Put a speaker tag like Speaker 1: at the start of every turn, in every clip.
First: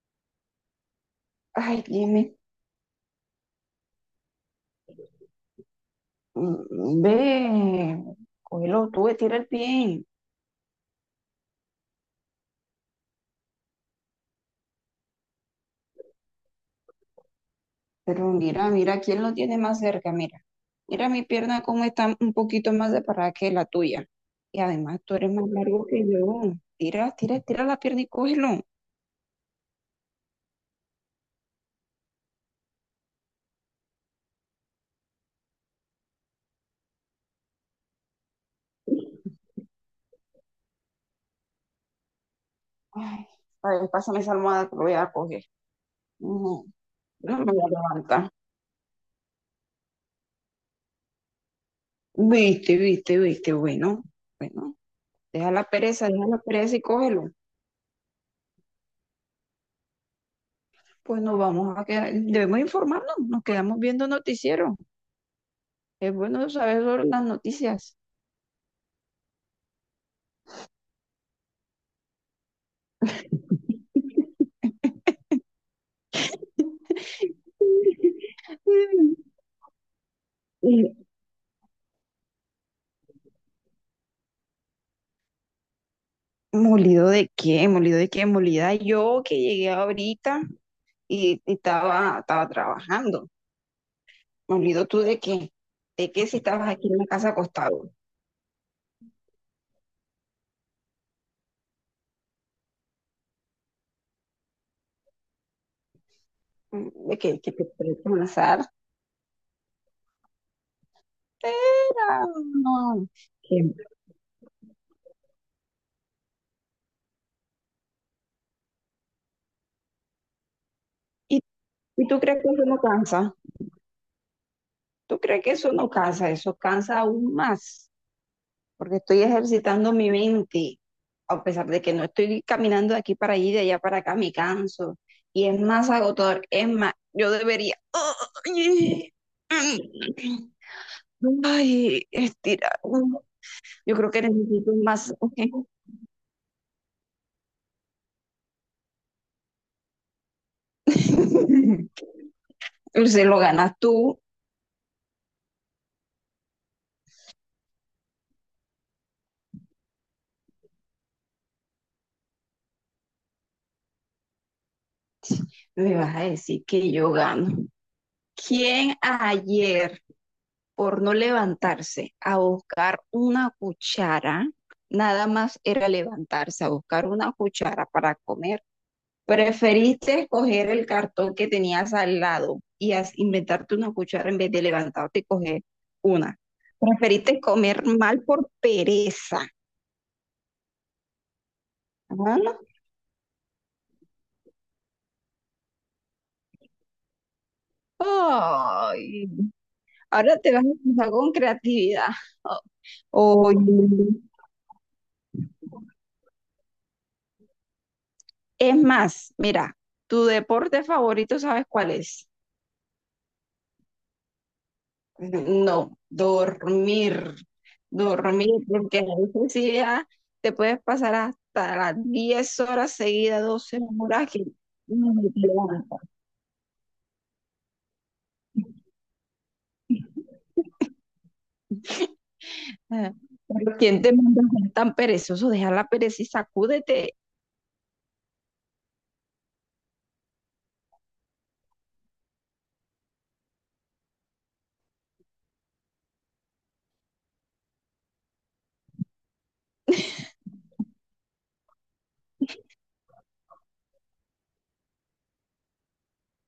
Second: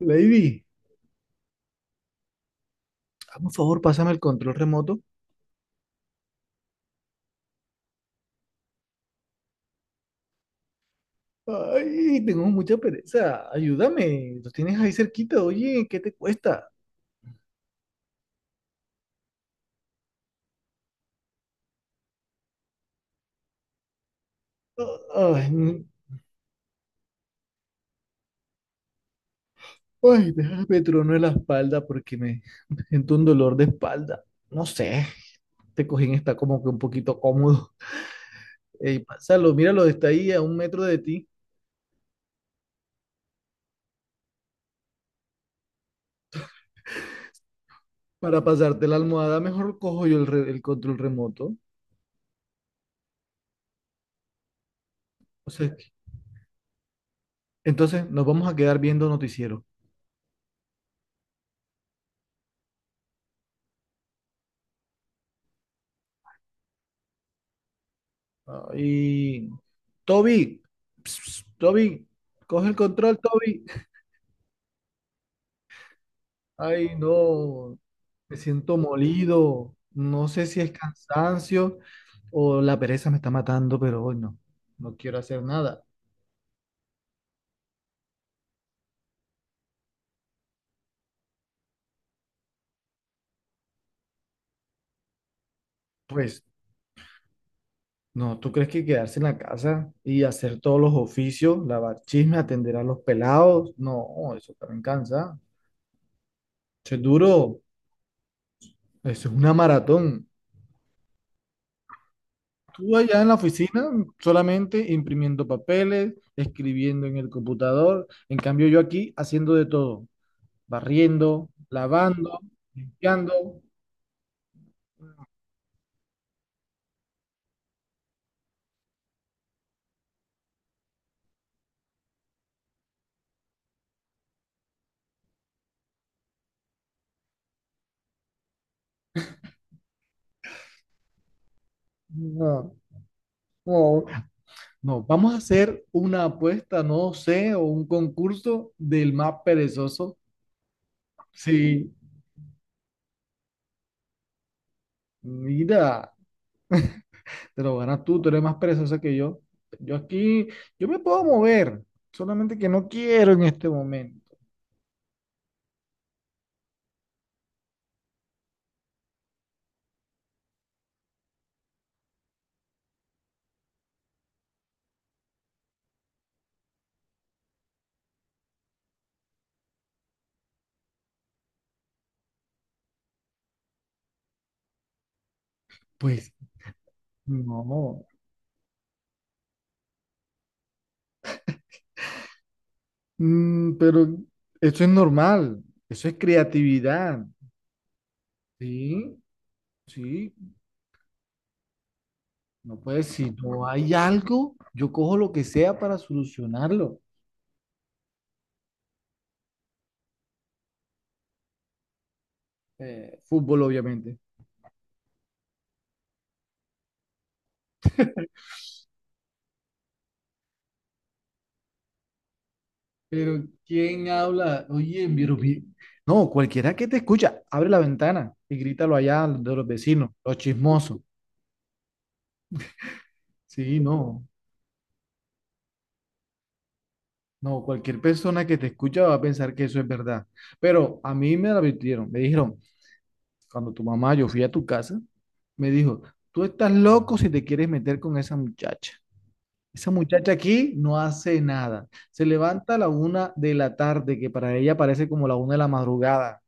Speaker 1: Lady,
Speaker 2: Ay, Jimmy,
Speaker 1: hazme un favor, pásame el control remoto.
Speaker 2: ve, cógelo tú, tira el pie.
Speaker 1: Ay, tengo mucha pereza. Ayúdame. Lo tienes ahí cerquita. Oye, ¿qué te cuesta?
Speaker 2: Pero mira, ¿quién lo tiene más cerca? Mira, mira mi pierna cómo está un poquito más separada que la tuya. Y además tú eres
Speaker 1: Ay,
Speaker 2: más largo que yo. Tira la pierna y cógelo.
Speaker 1: ay, déjame trono en la espalda porque me siento un dolor de espalda. No sé, este cojín está como que un poquito cómodo. Ey, pásalo, míralo, está ahí a 1 metro de ti.
Speaker 2: Ay, a ver, pásame esa almohada que lo voy a coger. No, no me voy a levantar.
Speaker 1: Para pasarte la almohada, mejor cojo yo el control remoto.
Speaker 2: Viste, viste, viste, bueno, bueno,
Speaker 1: O sea,
Speaker 2: deja la pereza y cógelo.
Speaker 1: entonces nos vamos a quedar viendo noticiero.
Speaker 2: Pues nos vamos a quedar, debemos informarnos, nos quedamos viendo noticiero. Es bueno saber sobre las noticias.
Speaker 1: Y Toby, Ps, ps, Toby, coge el control, Toby. Ay, no, me siento molido. No sé si es
Speaker 2: Y,
Speaker 1: cansancio o la pereza me está matando, pero hoy no, no quiero hacer nada.
Speaker 2: ¿molido de qué? ¿Molido de qué? Molida yo que llegué ahorita y estaba trabajando. ¿Molido tú de qué? ¿De qué si
Speaker 1: Pues,
Speaker 2: estabas aquí en la casa acostado?
Speaker 1: no, ¿tú crees que quedarse en la casa y hacer todos los oficios, lavar chisme, atender a los pelados? No, eso también cansa.
Speaker 2: Mm,
Speaker 1: Eso es
Speaker 2: ¿de qué? ¿Que
Speaker 1: duro,
Speaker 2: te presta una sartera?
Speaker 1: eso es una maratón. Tú
Speaker 2: No.
Speaker 1: allá en la
Speaker 2: ¿Qué?
Speaker 1: oficina solamente imprimiendo papeles, escribiendo en el computador. En cambio, yo aquí haciendo de todo,
Speaker 2: ¿Y,
Speaker 1: barriendo,
Speaker 2: y tú
Speaker 1: lavando,
Speaker 2: crees que eso no cansa?
Speaker 1: limpiando.
Speaker 2: ¿Tú crees que eso no cansa? Eso cansa aún más, porque estoy ejercitando mi mente. A pesar de que no estoy caminando de aquí para allí, de allá para acá, me canso y es más agotador. Es más, yo debería
Speaker 1: No,
Speaker 2: estirar. Yo
Speaker 1: no,
Speaker 2: creo que necesito
Speaker 1: no.
Speaker 2: más.
Speaker 1: Vamos a hacer una apuesta, no sé, o un concurso del más perezoso. Sí,
Speaker 2: Se lo ganas tú,
Speaker 1: mira, te lo ganas tú, tú eres más perezosa que yo. Yo aquí, yo me puedo mover, solamente que no quiero en este momento.
Speaker 2: me vas a decir que yo gano. ¿Quién ayer, por no levantarse a buscar una cuchara, nada más era levantarse a buscar una cuchara para comer, preferiste escoger el cartón que tenías al lado y inventarte una cuchara en vez de levantarte y coger
Speaker 1: Pues
Speaker 2: una? Preferiste comer
Speaker 1: no.
Speaker 2: mal por pereza. Ah,
Speaker 1: Pero eso es normal, eso es creatividad, ¿sí?
Speaker 2: ay,
Speaker 1: Sí,
Speaker 2: ahora te vas a empezar con creatividad.
Speaker 1: no puede, si no hay
Speaker 2: Oye,
Speaker 1: algo, yo cojo lo que sea para solucionarlo.
Speaker 2: es más, mira, tu deporte favorito, ¿sabes cuál es?
Speaker 1: Fútbol, obviamente.
Speaker 2: No, dormir, dormir, porque la necesidad te puedes pasar hasta las 10 horas seguidas,
Speaker 1: ¿Pero
Speaker 2: 12
Speaker 1: quién
Speaker 2: horas que
Speaker 1: habla?
Speaker 2: ni te levantas.
Speaker 1: No, cualquiera que te escucha, abre la ventana y grítalo allá de los vecinos, los chismosos.
Speaker 2: Ah, pero
Speaker 1: Sí,
Speaker 2: ¿quién te
Speaker 1: no,
Speaker 2: manda a ser tan perezoso? Deja la pereza y sacúdete.
Speaker 1: no, cualquier persona que te escucha va a pensar que eso es verdad. Pero a mí me lo advirtieron, me dijeron. Cuando tu mamá, yo fui a tu casa, me dijo, tú estás loco si te quieres meter con esa muchacha. Esa muchacha aquí no hace nada. Se levanta a la una de la tarde, que para ella parece como la una de la madrugada.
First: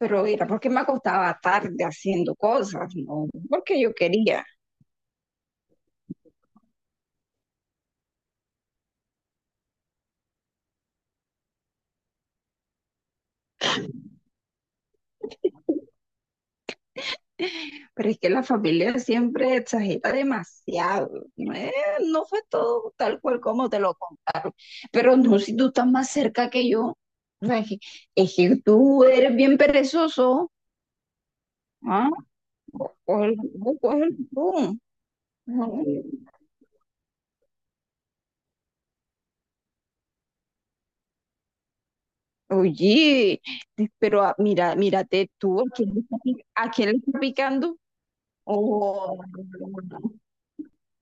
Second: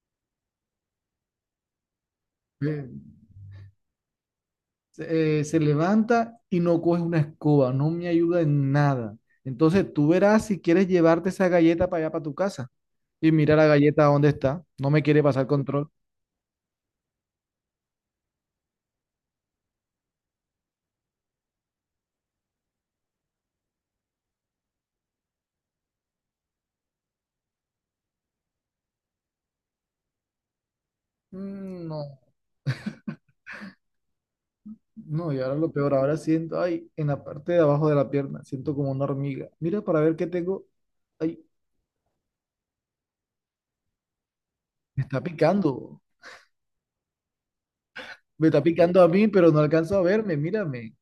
Speaker 2: Pero era porque me acostaba tarde haciendo cosas,
Speaker 1: Eh,
Speaker 2: no porque yo quería.
Speaker 1: se levanta y no coge una escoba, no me ayuda en nada. Entonces tú verás si quieres llevarte esa galleta para allá, para tu casa. Y mira la galleta dónde está. No me quiere pasar control.
Speaker 2: Pero es que la familia siempre exagera demasiado. No, no fue todo tal cual como te lo... Pero no, si tú estás más cerca que yo. O sea, es que tú eres bien perezoso. ¿Ah?
Speaker 1: No.
Speaker 2: Cógelo tú, cógelo tú.
Speaker 1: No, y ahora lo peor, ahora siento, ay, en la parte de abajo de la pierna, siento como una hormiga. Mira para ver qué tengo. Ay,
Speaker 2: Oye, pero mira,
Speaker 1: me está
Speaker 2: mírate tú, ¿a quién le
Speaker 1: picando.
Speaker 2: está, a quién le está picando?
Speaker 1: Me está picando a
Speaker 2: Oh,
Speaker 1: mí, pero no alcanzo a verme, mírame.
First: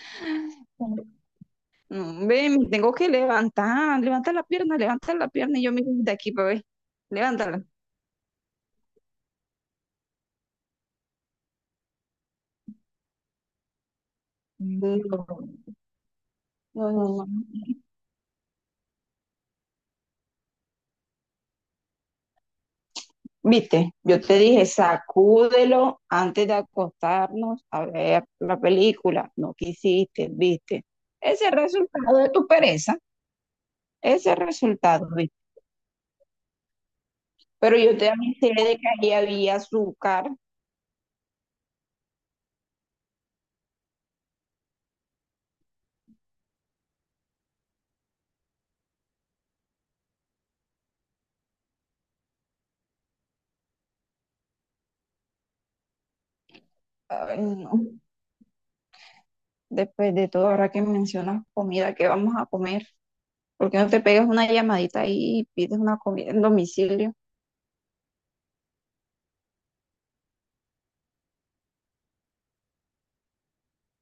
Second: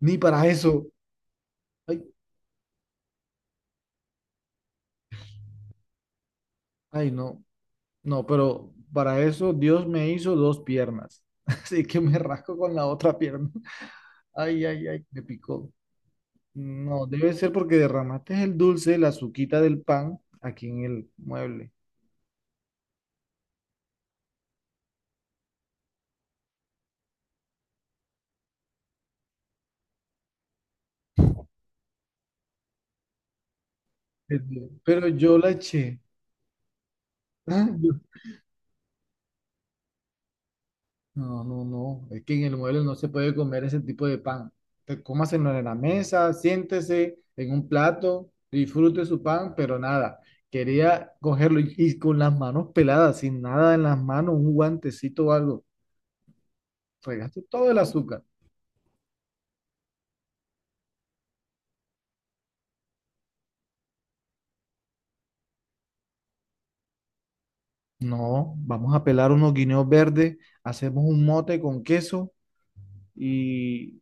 Speaker 1: Ni para eso. Ay,
Speaker 2: no, ve, me tengo que levantar, levanta la pierna y yo miro de aquí para ver,
Speaker 1: ay, no.
Speaker 2: levántala.
Speaker 1: No, pero para eso Dios me hizo dos piernas. Así que me rasco con la otra pierna. Ay, ay,
Speaker 2: No,
Speaker 1: ay, me
Speaker 2: no,
Speaker 1: picó.
Speaker 2: no,
Speaker 1: No,
Speaker 2: no.
Speaker 1: debe ser porque derramaste el dulce, la azuquita del pan, aquí en el mueble.
Speaker 2: Viste, yo te dije, sacúdelo antes de acostarnos a ver la película. No quisiste, viste. Ese es el resultado de tu pereza, ese es el resultado,
Speaker 1: Pero
Speaker 2: viste.
Speaker 1: yo la eché.
Speaker 2: Pero yo te avisé de que ahí había azúcar.
Speaker 1: No, no, no. Es que en el mueble no se puede comer ese tipo de pan. Te- cómaselo en la mesa, siéntese en un plato, disfrute su pan, pero nada. Quería cogerlo y con las manos peladas, sin nada en las manos, un guantecito o algo.
Speaker 2: Ay,
Speaker 1: Fregaste
Speaker 2: no.
Speaker 1: todo el azúcar.
Speaker 2: Después de todo, ahora que mencionas comida, ¿qué vamos a comer? ¿Por qué no te pegas una llamadita ahí y pides una comida en domicilio?
Speaker 1: No, vamos a pelar unos guineos verdes, hacemos un mote con queso y,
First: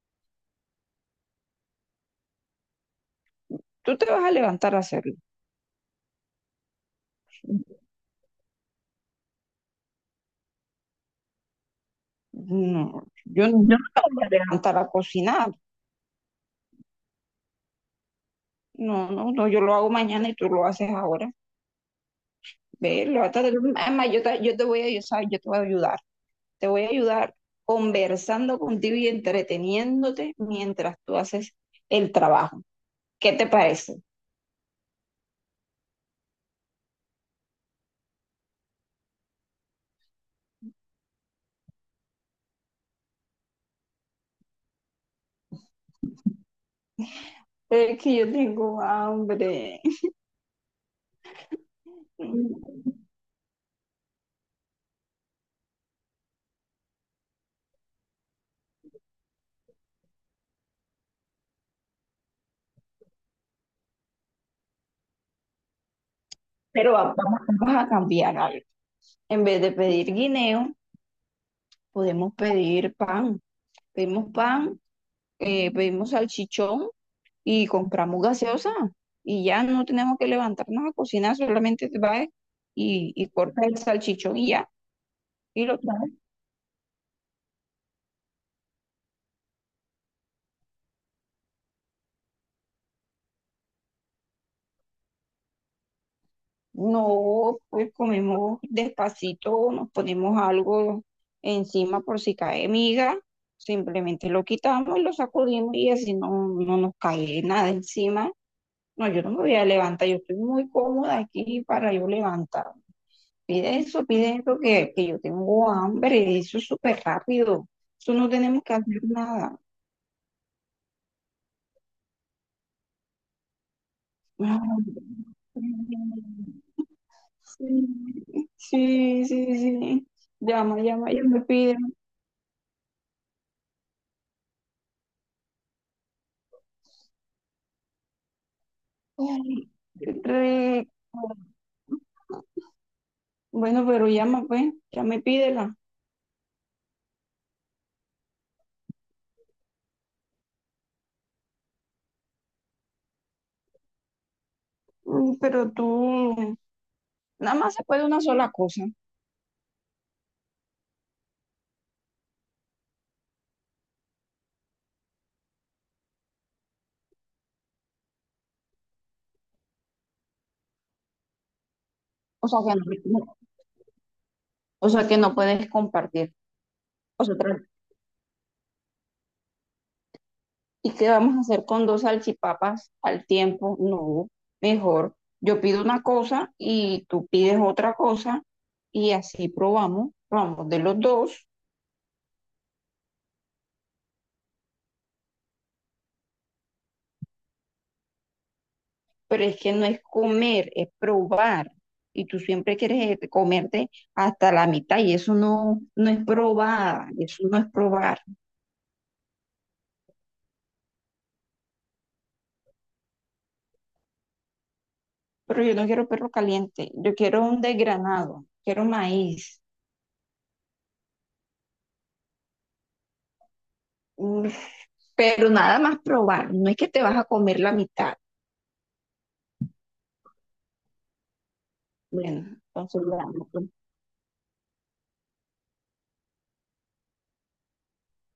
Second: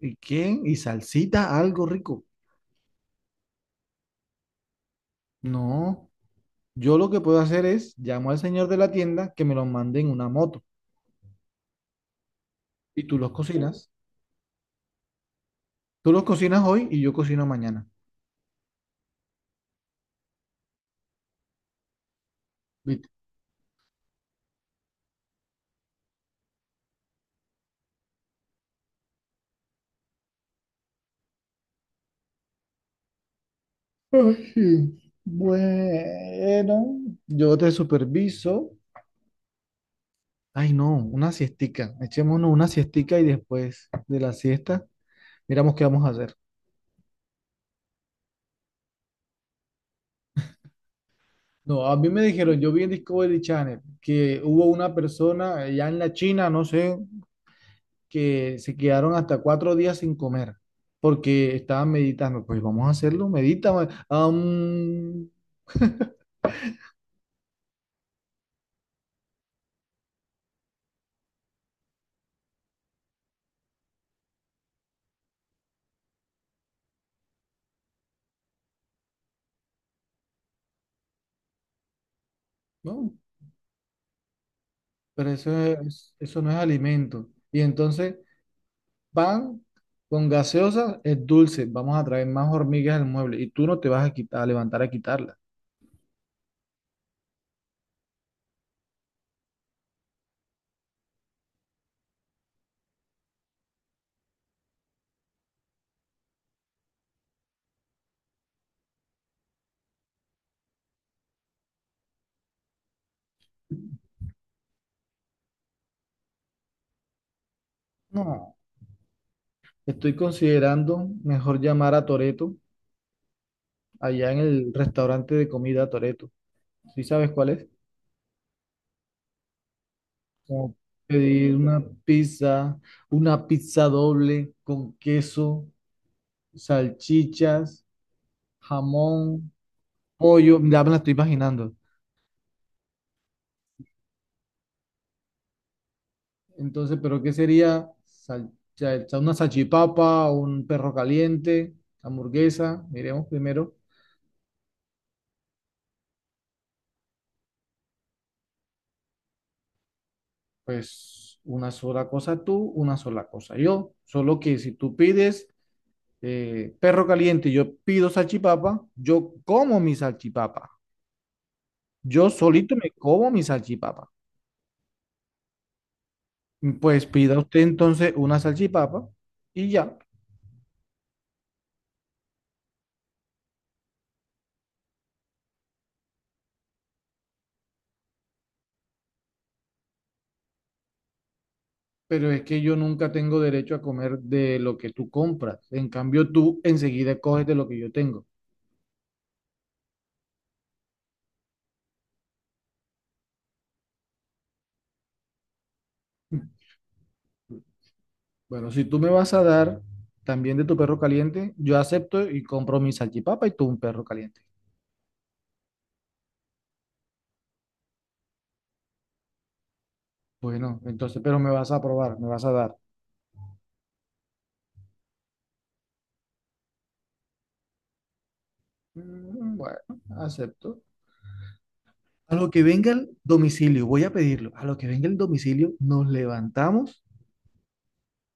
Speaker 1: ¿y qué? Y salsita, algo rico.
Speaker 2: Tú te vas a levantar a hacerlo.
Speaker 1: No, yo lo que puedo hacer es llamo al señor de la tienda que me lo mande en una moto.
Speaker 2: No,
Speaker 1: Y tú los
Speaker 2: yo no me
Speaker 1: cocinas.
Speaker 2: voy a levantar a cocinar.
Speaker 1: Tú los cocinas hoy y yo cocino mañana.
Speaker 2: No, no, no, yo lo hago mañana y tú lo haces ahora. Ve,
Speaker 1: ¿Viste?
Speaker 2: levántate tú. Además, yo te voy a ayudar, yo te voy a ayudar. Te voy a ayudar conversando contigo y entreteniéndote mientras tú haces el trabajo. ¿Qué te parece?
Speaker 1: Ay, bueno, yo te superviso. Ay, no, una siestica. Echémonos una siestica y después de la siesta miramos qué vamos a hacer.
Speaker 2: Es que yo tengo hambre.
Speaker 1: No, a mí me dijeron, yo vi en Discovery Channel que hubo una persona allá en la China, no sé, que se quedaron hasta 4 días sin comer porque estaban meditando. Pues vamos a hacerlo, medita. Ma- am.
Speaker 2: Pero vamos, vamos a cambiar algo. En vez de pedir guineo, podemos pedir pan. Pedimos pan, pedimos salchichón y compramos gaseosa y ya no tenemos que levantarnos a cocinar, solamente va
Speaker 1: ¿No?
Speaker 2: y corta el salchichón y ya,
Speaker 1: Pero eso
Speaker 2: y lo trae.
Speaker 1: es- eso no es alimento. Y entonces pan con gaseosa es dulce, vamos a traer más hormigas al mueble y tú no te vas a quitar, a levantar a quitarlas.
Speaker 2: No, pues comemos despacito, nos ponemos algo encima por si cae miga, simplemente lo quitamos y lo sacudimos y así no nos cae nada encima. No, yo no me voy a levantar, yo estoy muy cómoda aquí para yo levantar. Pide eso que yo tengo hambre, y eso es súper rápido. Eso no
Speaker 1: No,
Speaker 2: tenemos que hacer nada.
Speaker 1: estoy considerando mejor llamar a Toreto allá en el restaurante de
Speaker 2: Ay,
Speaker 1: comida Toreto. ¿Sí sabes cuál es?
Speaker 2: sí, sí, sí, sí.
Speaker 1: Como
Speaker 2: Llama, llama, llama,
Speaker 1: pedir
Speaker 2: pide.
Speaker 1: una pizza doble con queso, salchichas, jamón,
Speaker 2: Ay, qué
Speaker 1: pollo, ya me la estoy
Speaker 2: rico.
Speaker 1: imaginando.
Speaker 2: Bueno, pero llama, pues, llama y pídela.
Speaker 1: Entonces, ¿pero qué sería? Sal- cha- cha- una salchipapa, un perro caliente, hamburguesa, miremos primero.
Speaker 2: Mm, pero tú, nada más se puede una sola cosa.
Speaker 1: Pues una sola cosa tú, una sola cosa yo. Solo que si tú pides perro caliente, y yo pido salchipapa, yo como mi salchipapa. Yo
Speaker 2: O sea que
Speaker 1: solito me
Speaker 2: no,
Speaker 1: como mi salchipapa.
Speaker 2: o sea que no puedes compartir.
Speaker 1: Pues
Speaker 2: O sea,
Speaker 1: pida usted
Speaker 2: tra-
Speaker 1: entonces una salchipapa y ya.
Speaker 2: ¿y qué vamos a hacer con dos salchipapas al tiempo? No, mejor yo pido una cosa y tú pides otra cosa y así probamos, probamos de los dos,
Speaker 1: Pero es que yo nunca tengo derecho a comer de lo que tú compras. En cambio, tú enseguida coges de lo que yo tengo.
Speaker 2: pero es que no es comer, es probar. Y tú siempre quieres comerte hasta la mitad y eso no, no es probar, eso no es probar.
Speaker 1: Bueno, si tú me vas a dar también de tu perro caliente, yo acepto y compro mi salchipapa y tú un perro caliente.
Speaker 2: Pero yo no quiero perro caliente, yo quiero un desgranado, quiero maíz,
Speaker 1: Bueno, entonces, pero me vas a probar, me vas a dar.
Speaker 2: mm, pero nada más probar, no es que te vas a comer la mitad.
Speaker 1: Bueno, acepto. A lo
Speaker 2: Bueno,
Speaker 1: que venga
Speaker 2: entonces
Speaker 1: el
Speaker 2: ya,
Speaker 1: domicilio, voy a pedirlo. A lo que venga el domicilio, nos levantamos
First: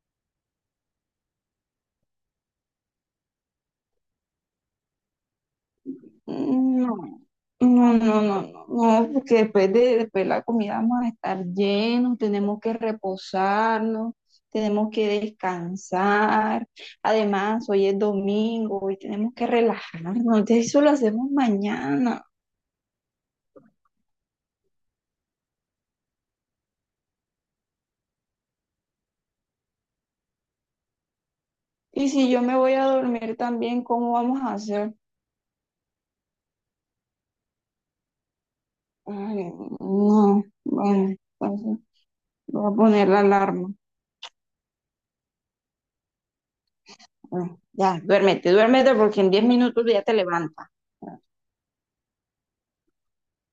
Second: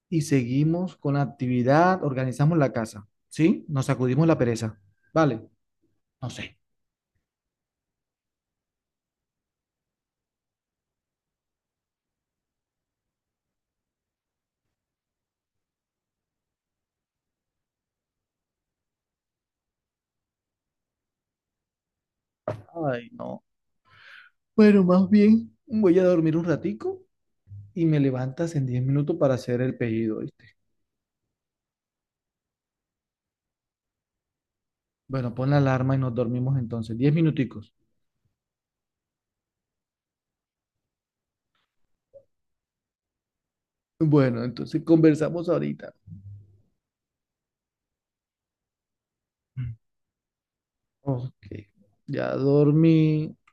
Speaker 1: y seguimos con la actividad, organizamos la casa, ¿sí? Nos sacudimos la pereza. Vale, no sé.
Speaker 2: no, no, no, no, no, no, porque después de la comida vamos a estar llenos, tenemos que reposarnos, tenemos que descansar. Además, hoy es domingo y tenemos que relajarnos. Entonces, eso lo hacemos mañana.
Speaker 1: Ay, no. Bueno, más bien voy a dormir un ratico y me levantas en 10 minutos para hacer el pedido, ¿oíste?
Speaker 2: Y si yo me voy a dormir también, ¿cómo vamos a hacer?
Speaker 1: Bueno, pon la alarma y nos dormimos entonces. Diez minuticos.
Speaker 2: Ay, no, bueno, entonces voy a poner la alarma.
Speaker 1: Bueno, entonces conversamos ahorita.
Speaker 2: Bueno, ya, duérmete, duérmete porque en 10 minutos ya te levantas.
Speaker 1: Ok, ya dormí.